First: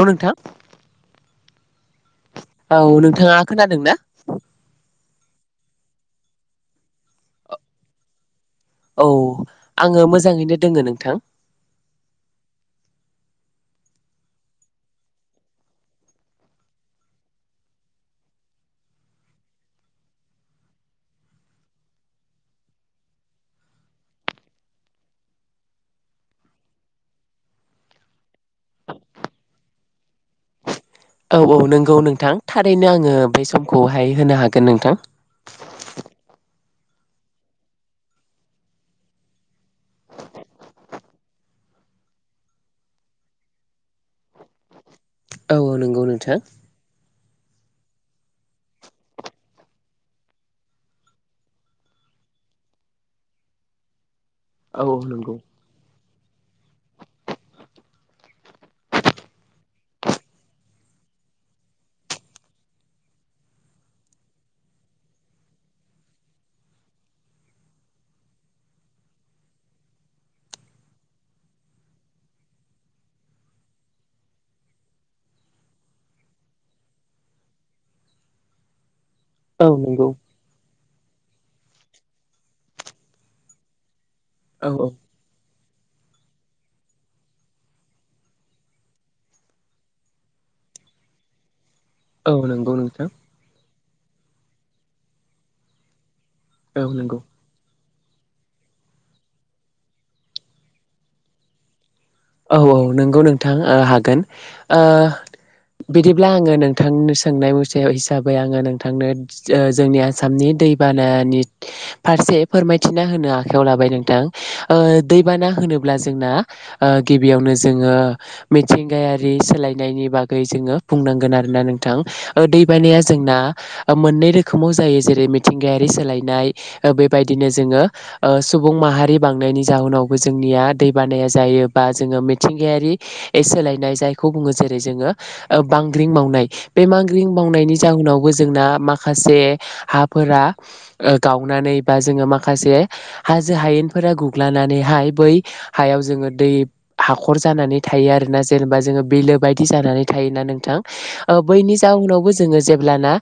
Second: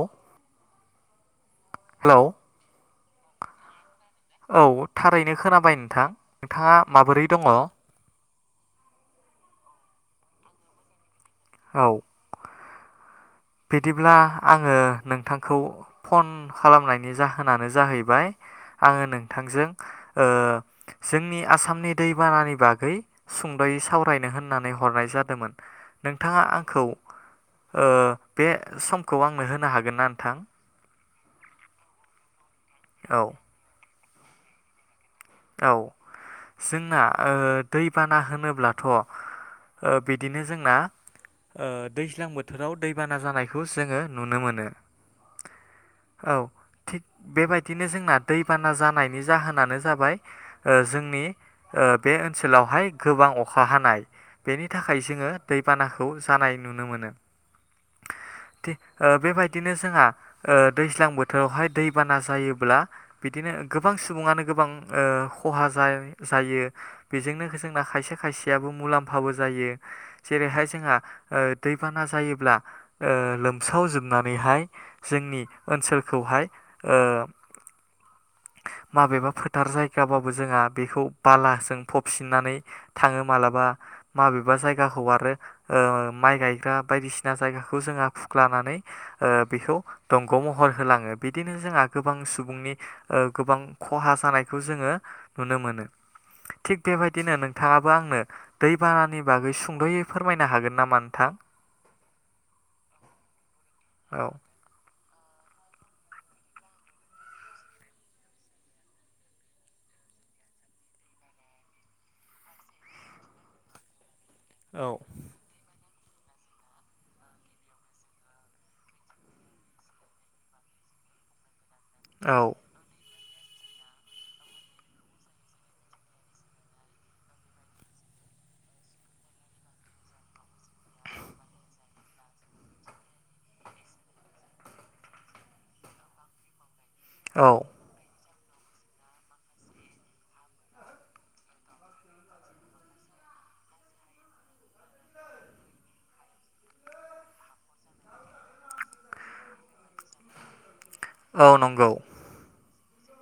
औ नोंथां। हेलौ। औ नोंथाङा खोनादों ना। औ थारैनो खोनाबाय नोंथां नोंथाङा माबोरै दङ औ आङो मोजाङैनो दोङो नोंथां। औ। बिदिब्ला आङो नोंथांखौ फन खालामनायनि जाहोनानो जाहैबाय। आङो नोंथांजों ओ जोंनि आसामनि दैबानानि बागै सुंद'यै सावरायनो होननानै हरनाय जादोंमोन नोंथाङा आंखौ ओ बे समखौ आंनो होनो हागोन ना नोंथां औ औ नंगौ नोंथां थारैनो आङो औ बे समखौहाय होनो हागोन नोंथां। औ। जोंना ओ दैबाना होनोब्लाथ' बिदिनो जोंना ओ दैज्लां बोथोराव दैबाना जानायखौ जोङो नुनो मोनो। औ औ नंगौ औ नोंथां। थिग बेबायदिनो जोंना दैबाना जानायनि जाहोनानो जाबाय। ओ जोंनि ओ बे ओनसोलावहाय गोबां अखा हानाय। बेनि औ औ थाखाय जोङो नंगौ दैबानाखौ जानाय नुनो मोनो। थिग बेबायदिनो जोंहा ओ दैज्लां बोथोरावहाय दैबाना जायोब्ला बिदिनो गोबां सुबुङानो गोबां ओ खहा जायो बेजोंनो जोंना खायसे खायसेयाबो मुलाम्फाबो जायो। जेरैहाय जोंहा ओ दैबाना जायोब्ला ओ लोमसाव जोबनानैहाय जोंनि ओनसोलखौहाय ओ माबेबा। औ थार नंगौ जायगाबाबो जोंहा बेखौ बालाजों फबसिननानै थाङो मालाबा। माबेबा औ जायगा हगारो ओ माइ गायग्रा बायदिसिना जायगाखौ जोंङा फुख्लानानै ओ बेखौ दंग' महर होलाङो बिदिनो जोंहा। गोबां औ नंगौ सुबुंनि नोंथां गोबां खहा जानायखौ जोङो नुनो मोनो। थिग औ नंगौ बेबायदिनो नोंथाङा आंनो दैबानानि बागै सुंद'यै फोरमायनो हागोन नामा नोंथां। औ औ नोंगौ नोंथां हागोन औ ओ बिदिब्ला आङो नोंथांनो सोंनाय मुस हिसाबै आङो नोंथांनो जोंनि आसामनि दै बानानि फारसे फोरमायथिना होनो आखायाव लाबाय नोंथां बा ओ दैबाना होनोब्ला जोंना ओ गिबियावनो जोङो मिथिंगायारि सोलायनायनि बागै जोङो बुंनांगोन आरोना नों नोथां औ दै बानाया जोंना मोननै रोखोमाव जायो जेरै मिथिंगायारि सोलायनाय बेबायदिनो जोङो। ओ सुबुं माहारि बांनायनि जाहोनावबो जोंनिया दै बानाया जायो। बा जोङो मिथिंगायारि सोलायनाय जायखौ बुङो जेरै जोङो बांग्रिं मावनाय। बे मांग्रिं औ मावनायनि जउनावबो जोंना माखासे हा फोरा ओ गावनानै बा जोङ माखासे हा हाजो हायेनफोरा गुग्लनानैहाय बै हायाव जोङो दै हाखर जानानै थायो आरोना जेनेबा जोङो बिलो बायदि जानानै थायोना नोंथां। ओ औ बैनि नंगौ जाउनावबो जोङो जे जेल्बाना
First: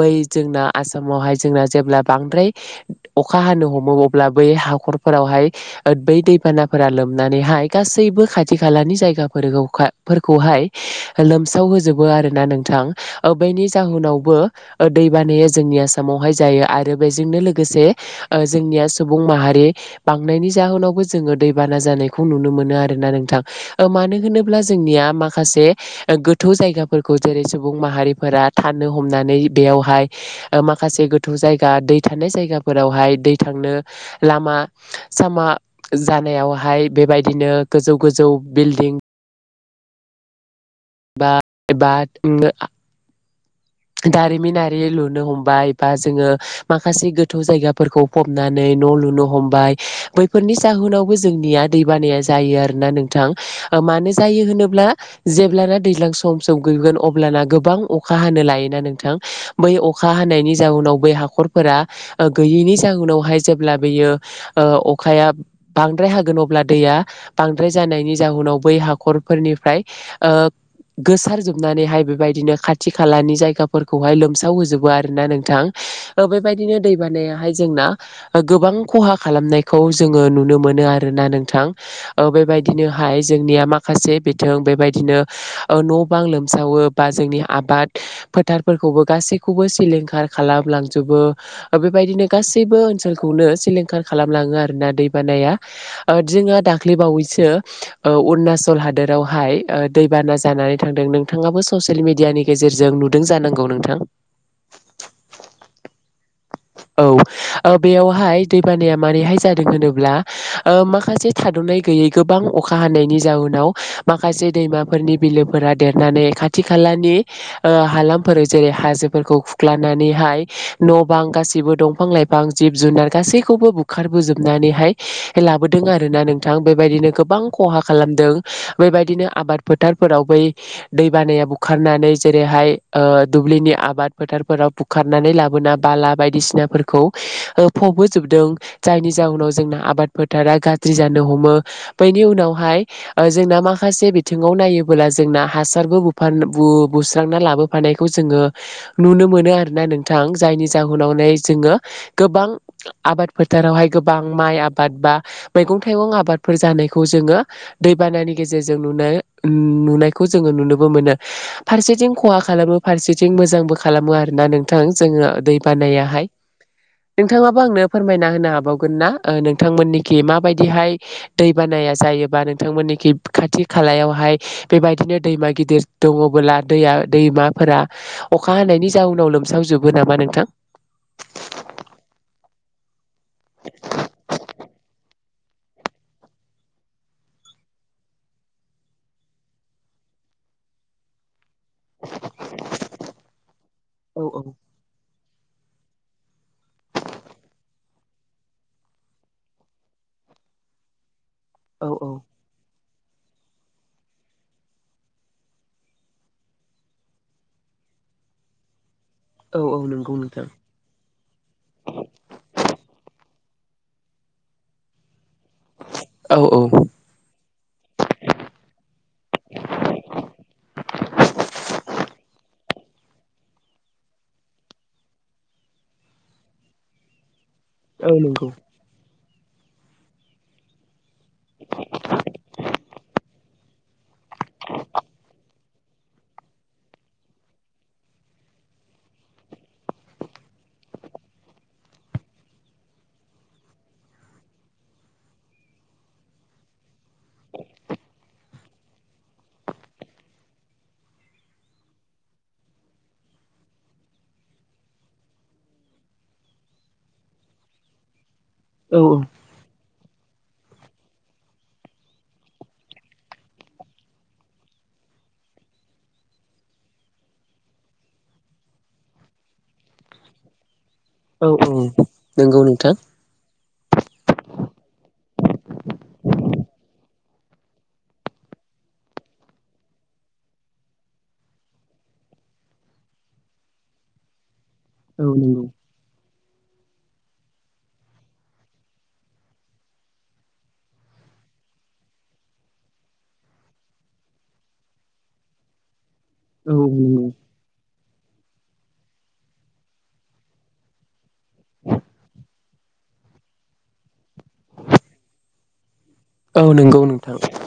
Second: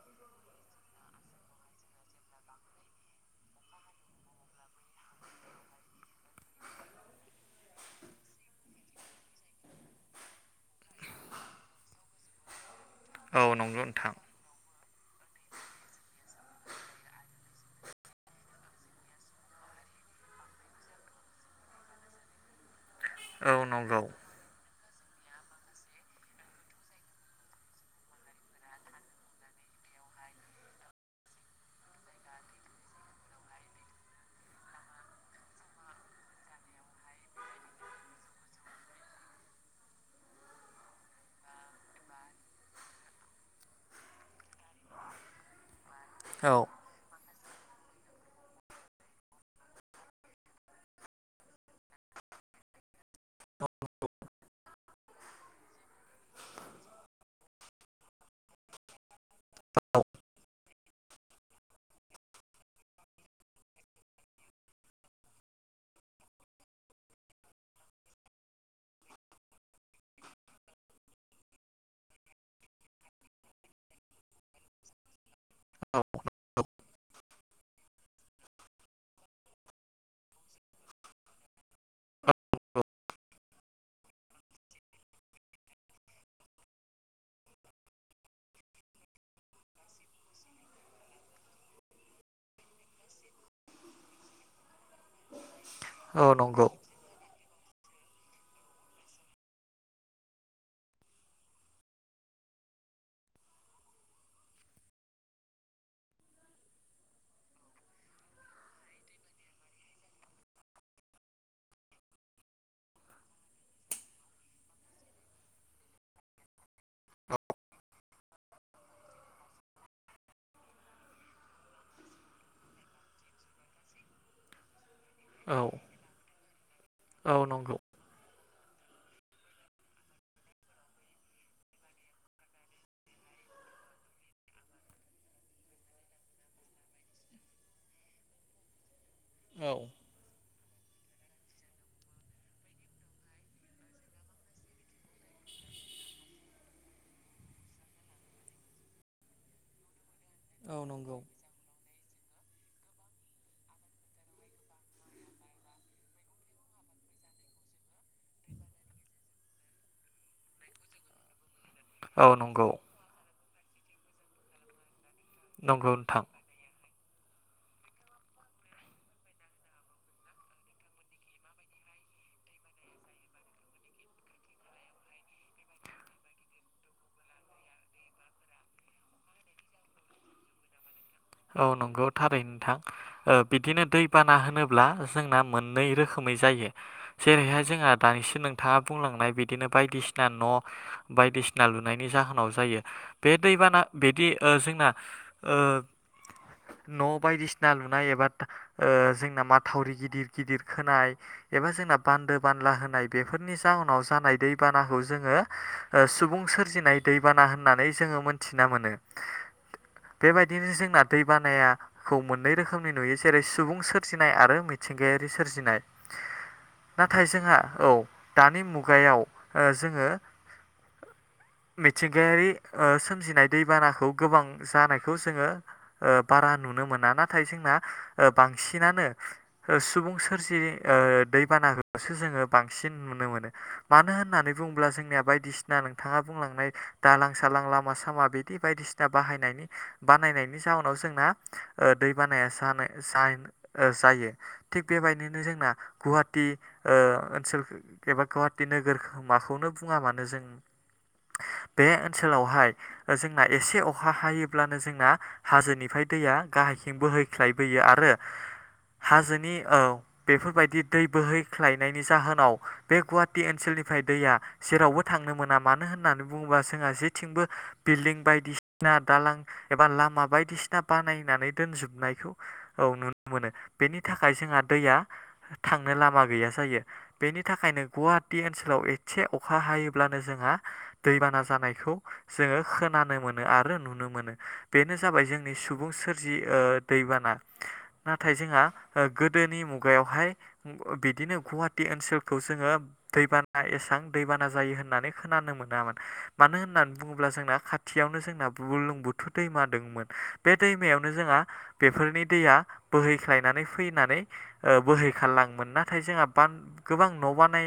बै जोंना आसामावहाय जोंना जेब्ला बांद्राय अखा हानो हमो अब अब्ला बै हाखरफोरावहाय बै दैबानाफोरा लोमनानैहाय गासैबो खाथि खालानि जायगाफोरखौहाय लोमसाव होजोबो आरोना नोंथां। औ बैनि नंगौ नोंथां जाहोनावबो दै बानाया जोंनि आसामावहाय जायो आरो बेजोंनो लोगोसे जोंनिया सुबुं माहारि बांनायनि जाहोनावबो जोङो दैबाना जानायखौ नुनो मोनो आरोोना नोंथां औ नंगौ मानो होनोब्ला जोंनिया माखासे गोथौ जायगाफोरखौ जेरै सुबुं माहारिफोरा थानो हमनानै बे यावहाय माखासे गोथौ जायगा दै थानाय जायगाफोरावहाय दै थांनो लामा सामा जानायावहाय बेबायदिनो गोजौ गोजौ बिल्डिं [unintelligible] दारिमिनारि लुनो हमबाय बा जोङो औ माखासे गथ' जायगाफोरखौ फबनानै न' लुनो हमबाय बैफोरनि जाहोनावबो जोंनिया दै बानाया ज जायो आरोना नोंथां‌ मानो जायो होनोब्ला ब्ला जेब्लाना दैज्लां सम सम गैगोन अब्लाना गोबां अखा हानो लायोना नोंथां बै अखा हानायनि जाउनाव बै हाखरफोरा गैयैनि जउनावहाय जेब्ला बेयो अखाया बांद्र बांद्राय होगोन अब्ला दैआ बांद्राय जानायनि जाहनाव बै हाखरफोरनिफ्राय गोसारजोबनानैहाय बेबायदिनो खाथि खालानि जायगायाव खाफोरखौहाय लोमसाव होजोबो आरो ना नोंथां बेबायदिनो दै बानायाहाय जोंना गोबां खहा खालामनायखौ जोङो नुनो मोनो आरोना नोंथां बेबायदिनोहाय जोंनिया माखासे बिं बेबायदिनो न' बां लोमसावो बा जोंनि आबाद फोथारफोरखौबो गासैखौबो सिलिंखार खालामलांजोबो बेबायदिनो गासैबो ओनसोलखौ नो सिलिंखार खालामलाङो आरोोना दै बानाया औ जोंहा नंगौ दाखलै बावैसो ओ अरुणाचल हादोरावहाय दैबाना जानानै थांदों नोंथाङाबो ससियेल मिडियानि गेजेरजों नुदों दों जानांगौ नोंथां औ बेयावहाय दैबानाया माबैहाय जादों होनोब्ला माखासे हादुंनाय गैयै गोबां अखा हानायनि जाउनाव माखासे दैमाफोरनि बिलोफोरा देरनानै ख खाथि खालानि हालामफोराव ओ जेरै हाजोफोरखौ खुख्लानानैहाय न' बां गाससिबो दंफां लाइफां जिब जुनार गासैखौबो बुखारबोजोबनानैहाय औ लाबोदों आरो ना नोंथां बेबायदिनो गोबां औ नंगौ खहा खालामदों बेबायदिनो आबाद फोथारफोराव बै दै बानाया बुखारनानै जेरैहाय दुब्लिनि आबाद फोथारफोराव बुखारनानै लाबोना बाला बायदिसिनाफोरखौ फबोजोबदों जायनि जाउनाव औ जोंना आबाद थारा गाज्रि जानो हमो बैनि उनावहाय जोंना माखासे बिथिङाव नायोबोला जों हासारबो बु-बुस्रांना लाबोफानायखौ जोङो नुनो मोनो आरोना नोंथां जायनि औ नंगौ जाउनावनो जोङो गोबां आबाद फोथारावहाय गोबां माइ आबाद बा मै मैगं थाइगं आबादफोर जानायखौ जोङो दैबानानि गेजेरजों नुनाय नुनायखौ जोङो नु मोन फारसेथिं औ खहा नंगौ खालाम फारसेथिं मोजांबो खालामो आरोना नोंथां ज नंगौ नोंथां बानायाहाय नोंथाङाबो आंनो फोरमायना होनो हाबावगोन ना नोंथांमोननिखि माबायदिहाय दै बानाया जायो जायोबा नोंथांमोननिखि खाथि खालायावहाय बेबायदिनो दैमा गिदिर दङला दैया दैमाफोरा अखा हानायनि जाउनाव लोमसावजोबो नामा नोंथां औ नंगौ थारै नोंथां बिदिनो दैबाना होनोब्ला जोंना मोननै रोखोमै जायो जेरैहाय जोंहा दानिसिम नोंथाङा बुंलांनाय बिदिनो बायदिसिना ना न' बायदिसिना फना लुनायनि जाहोनाव जायो बे दैबाना औ बिदि औ जोंना न' बायदिसिना लुनाय एबा जोंना माथावरि गिदिर गिदिर खोनाय एबा औ जोंना औ बान्दो बानला होनाय बेफोरनि जाहोनाव जानाय दैबानाखौ जोङो सुबुं सोरजिनाय दैबाना होननानै जोङो जोङो मोनथिना मोनो औ औ नंगौ नोंथां बानायाखौ मोननै रोखोमनि नुयो जेरै सुबुं सोरजिनाय आरो मिथिंगायारि सोरजिनाय। औ औ नाथाय जोंहा औ दानि मुगायाव ओ जोङो। मिेथिंगायारि। ओ सोमजिनाय दैबानाखौ गोबां जानायखौ जोङो ओ बारा नुनो मोना नाथाय ज जोंना औ ओ नंगौ बांसिनानो ओ सुबुं सोरजि ओ दैबाना बेसो जोङो बांसिन नुनो मोनो मानो होन होन्नानै बुंङोब्ला जोंनिया बायदिसि ना नोंथाङा बुंलांनाय दालां सालां लामा सामा बिदि बायदिसिना बाहायनानि बानानाय जाउनाव जोंना ओ दै बानाया जानाय जाय ओ जायो थिग बेबायदिनो जों ना गुवाहाटि ओ ओनसोल एबा गुवाहाटि नोगोर माखौनो बुङा मानो जों बे ओनसोलावहाय जोंना एसे अखा हायोब्लानो जोंना हाजोनिफ्राय दैया गाहायथिं बोहैख्लायबोयो आरो औ हाजोनि औ। बेफोरबायदि दै बोहैख्लायनायनि जाहोनाव बे गुवाहाटि ओनसोलनिफ्राय दैया जेरावबो था थांनो मोना मानो होननानै बुङोबा जोंहा जेथिंबो बिलडिं बायदिसिना दालां एबा लामाफ बायदिसिना औ बानायनानै औ दोनजोबनायखौ नंगौ औ नोंथां नुनो मोनो। बेनि थाखाय जोंहा दैया थांनो लामा गैया जायो बेनि थाखायनो गुवाहाटि ओनसोलाव एथसे अखा हायोब्लानो जोंहा दैबाना जानायखौ जोङो खोनानो मोनो आरो नुनो मोनो बेनो जाबाय औ जोंनि नंगौ सुबुं सोरजि ओ दैबाना। नाथाय जोंहा ओ गोदोनि मुगायावहाय बिदिनो गुवाहाटि ओनसोलखौ जोङो दैबाना एसां दैबाना जायो होननानै खोनानो मोनामोन। मानो औ होननानै नंगौ बुङोब्ला जोंना खाथियावनो जोंना बुलुं बुथुर दैमा द दोंमोन बे दैमायावनो जोंहा बेफोरनि दैया बोहैख्लायनानै फैनानै ओ ओ बोहैखारलङोमोन नाथाय जोंहा बान औ नंगौ गोबां न' नोंथां बानाय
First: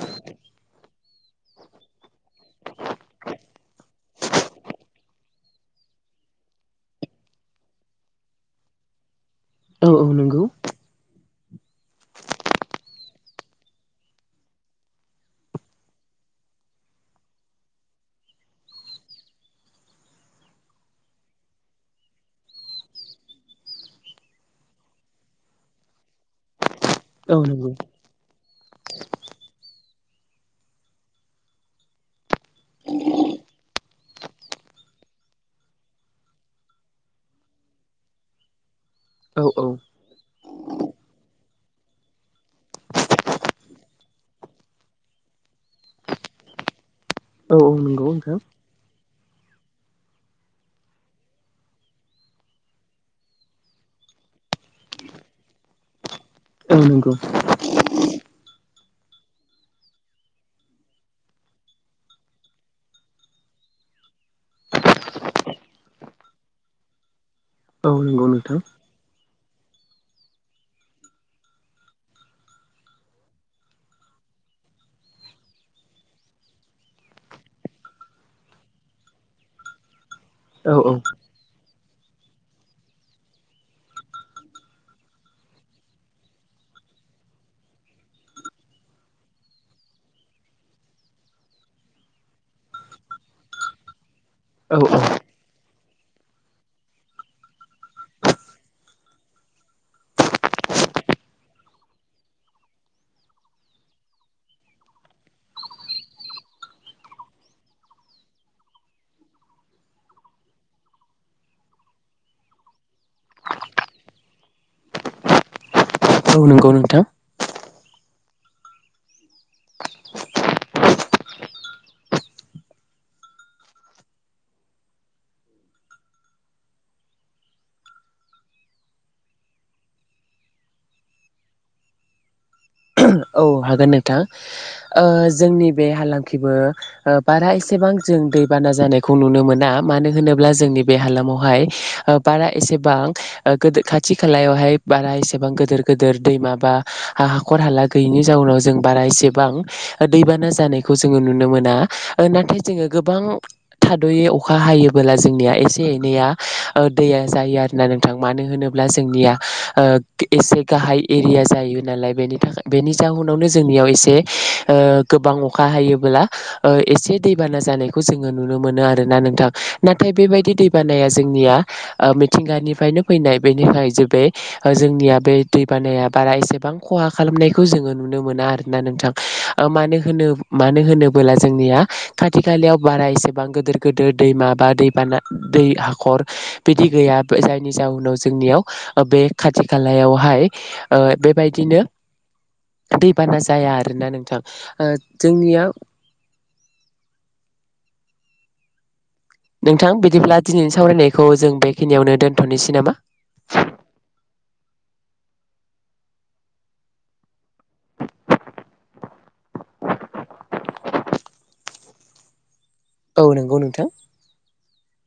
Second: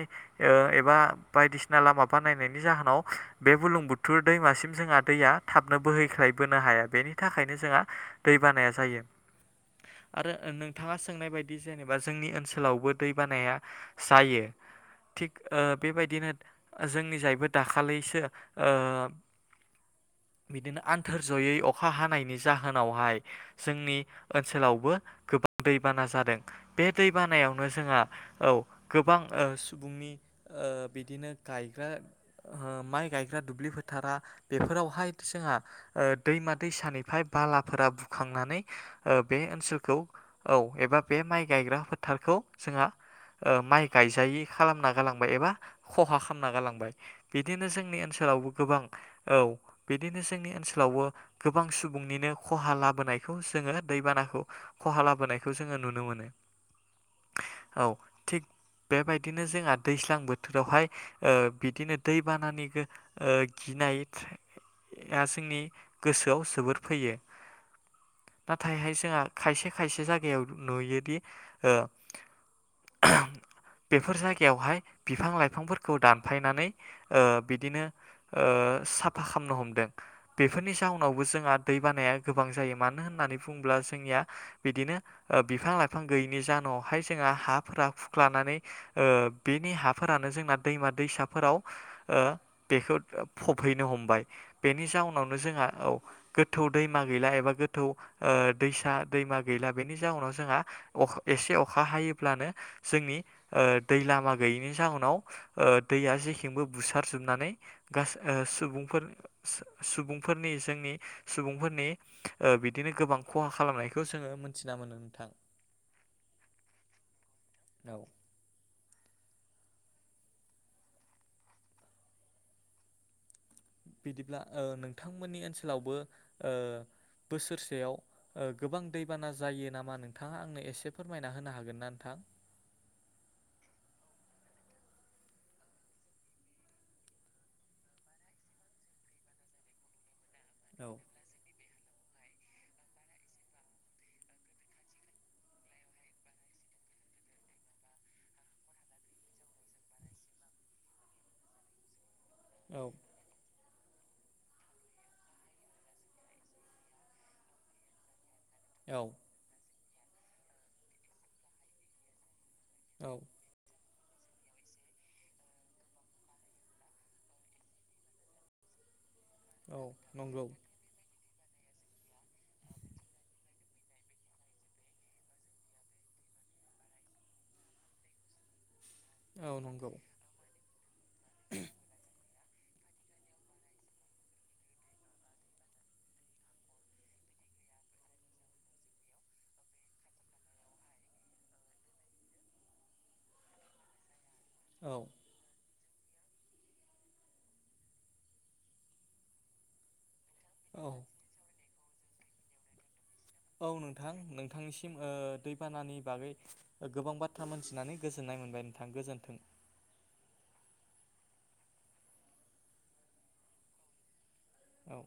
ओ एबा बायदिसिना लामा बानायनायनि जाहोनाव बे बुलुं बुथुर दैमासिम जोंहा दैया थाबनो बोहैखा खाय बोनो हायाखै बेनि थाखायनो जोंहा दै बानाया जायो। औ औ आरो नंगौ नोंथाङा सोंनाय बायदि जेनेबा जोंनि ओनसोलावबो दै बानाया जायो। थिग ओ बेबायदिनो जोंनि जायबो दाखालिसो ओ- बिदिनो आन्थोर जयै अख खा हानायनि जाहोनावहाय जोंनि ओनसोलावबो गोबां दैबाना जादों। बे दै औ बानायावनो नंगौ जोंहा औ। गोबां ओ सुबुंनि ओ बिदिनो गायग्रा ओ माइ गायग्रा दुब्लि फोथारा बेफोरावहाय जोंहा ओ दैमाद दैसानिफ्राय बालाफोरा बुखांनानै ओ बे औ औ ओनसोलखौ औ एबा बे माइ गाय गायग्रा फोथारखौ जोंहा ओ माइ गायजायि खालामना गालांबाय एबा खहा खालामना गालांबाय औ बिदिनो औ जोंनि नंगौ ओनसो नोंथां सोलावबो गोबां औ बिदिनो जोंनि ओनसोलावबो गोबां सुबुंनिनो खहा लाबोनायखौ जोङो दैबानाखौ खहा लाबोनायखौ जोङो नुनो मोनो। [unintelligible] औ नंगौ। औ थिग बेबायदिनो जोंहा दैज्लां बोथोरावहाय ओ बिदिनो दैबानानि गो ओ गि नायआ जोंनि गोसोआव जोबोर फैयो। औ नंगौ नोंथां नाथायहाय जोंहा खायसे खायसे जायगायाव नुयोदि ओ [unintelligible] बेफोर जायगायावहाय बिफां लाइफांफोरखौ दानफायनानै ओ बिदिनो ओ ओ साफा खालामनो हमदों बेफोरनि औ औ जाउनावबो जोंहा दै बानाया गोबां जायो मानो होननानै बुङोब्ला जोंनिया बिदिनो ओ बिफां लाइफां गैयिनि जान उनावहाय जोंहा हाफोरा खुख्लानानै बेनि हाफोरानो जोंना दैमा दैसाफोराव ओ बेखौ फबहैनो हमबाय औ बेनि जाउनावनो जोंहा औ। गोथौ दैमा गैला एबा गोथौ ओ दैसा दैमा गैला बेनि जाउनाव जोंहा अखा एसे अखा हायोब्लानो जोंनि ओ दै ओ लामा गैयैनि जाहोनाव ओ दैया ज बेखिंबो बुसार जोबनानै गास ओ सुबुंफोर सुबुंफोरनि जोंनि सुबुंफोरनि ओ बिदिनो गोबां खहा खालामनायखौ जोङो मोनथिना मोनो नोंथां [inaudible] औ नंगौ नोंथां औ बिदिब्ला ओ नोंथांमोननि ओनसोलावबो ओ बोसोरसेयाव ओ गोबां दैबाना जायो नामा नोंथाङा आंनो एसे फोरमायना होनो हागोन ना नोंथा [inaudible] [inaudible] औ हागोन नोंथां ओ जोंनि बे हालामखैबो बारा एसेबां जों दैबाना जानायखौ नुनो मोना मानो होनोब्ला जोंनि औ बे हालामावहाय ओ बारा एसेबां ओ गोदो खाथि खालायावहाय बारा एसेबां गोदोर गोदिर दैमा बा हाखर हाला गैयिनि जाउनाव जों बारा एसेबां दैबाना जानायखौ जोङो नुनो मोना ओ नाथाय जोङो औ गोबां थाद'यै अखा हायोबोला जोंनिया एसे एनैया ओ दैया जायो आरोना नोंथां मानो होनोब्ला औ जोंनिया ओ एसे गाहाय एरिया जायो नालाय बेनि थाखाय औ जाउनावनो जोंनियाव एसे ए ओ गोबां अखा हायोब्ला ओ एसे दैबाना जानायखौ जोङो नुनो मोनो आ रोना नोंथां औ नाथाय नंगौ बेबायदि दै बानाया जोंनिया ओ मिथिंगानिफ्रायनो फैनाय बेनिखाय जे बे जोंनिया बे दै बानाया बारा एसेबां खहा खालामनाय खौ जोङो नुनो मोना आरोना नोंथां औ ओ नंगौ मानो होनो मानो होनबोला जोंनिया खा थि खालायाव बारा एसेबां गोदिर गोदिर दैमा बा दैबाना दै हाखर बिदि गैया जायनि जाउनाव जोंनियाव बे खाथि खालायावहाय ओ बेबायदिनो दैबाना जाया आरोना नोंथां ओ औ जोंनिया नोंथां बिदिब्ला दिनैनि औ सावरायनायखौ जों बेखिनियावनो दोन्थ'नोसै नामा औ नोंथां नोंथांनिसिम ओ दैबानानि बागै गोबां बाथ्रा मोनथिनानै गोजोन नाय मोनबाय नोंथां गोजोनथों औ नंगौ नोंथां औ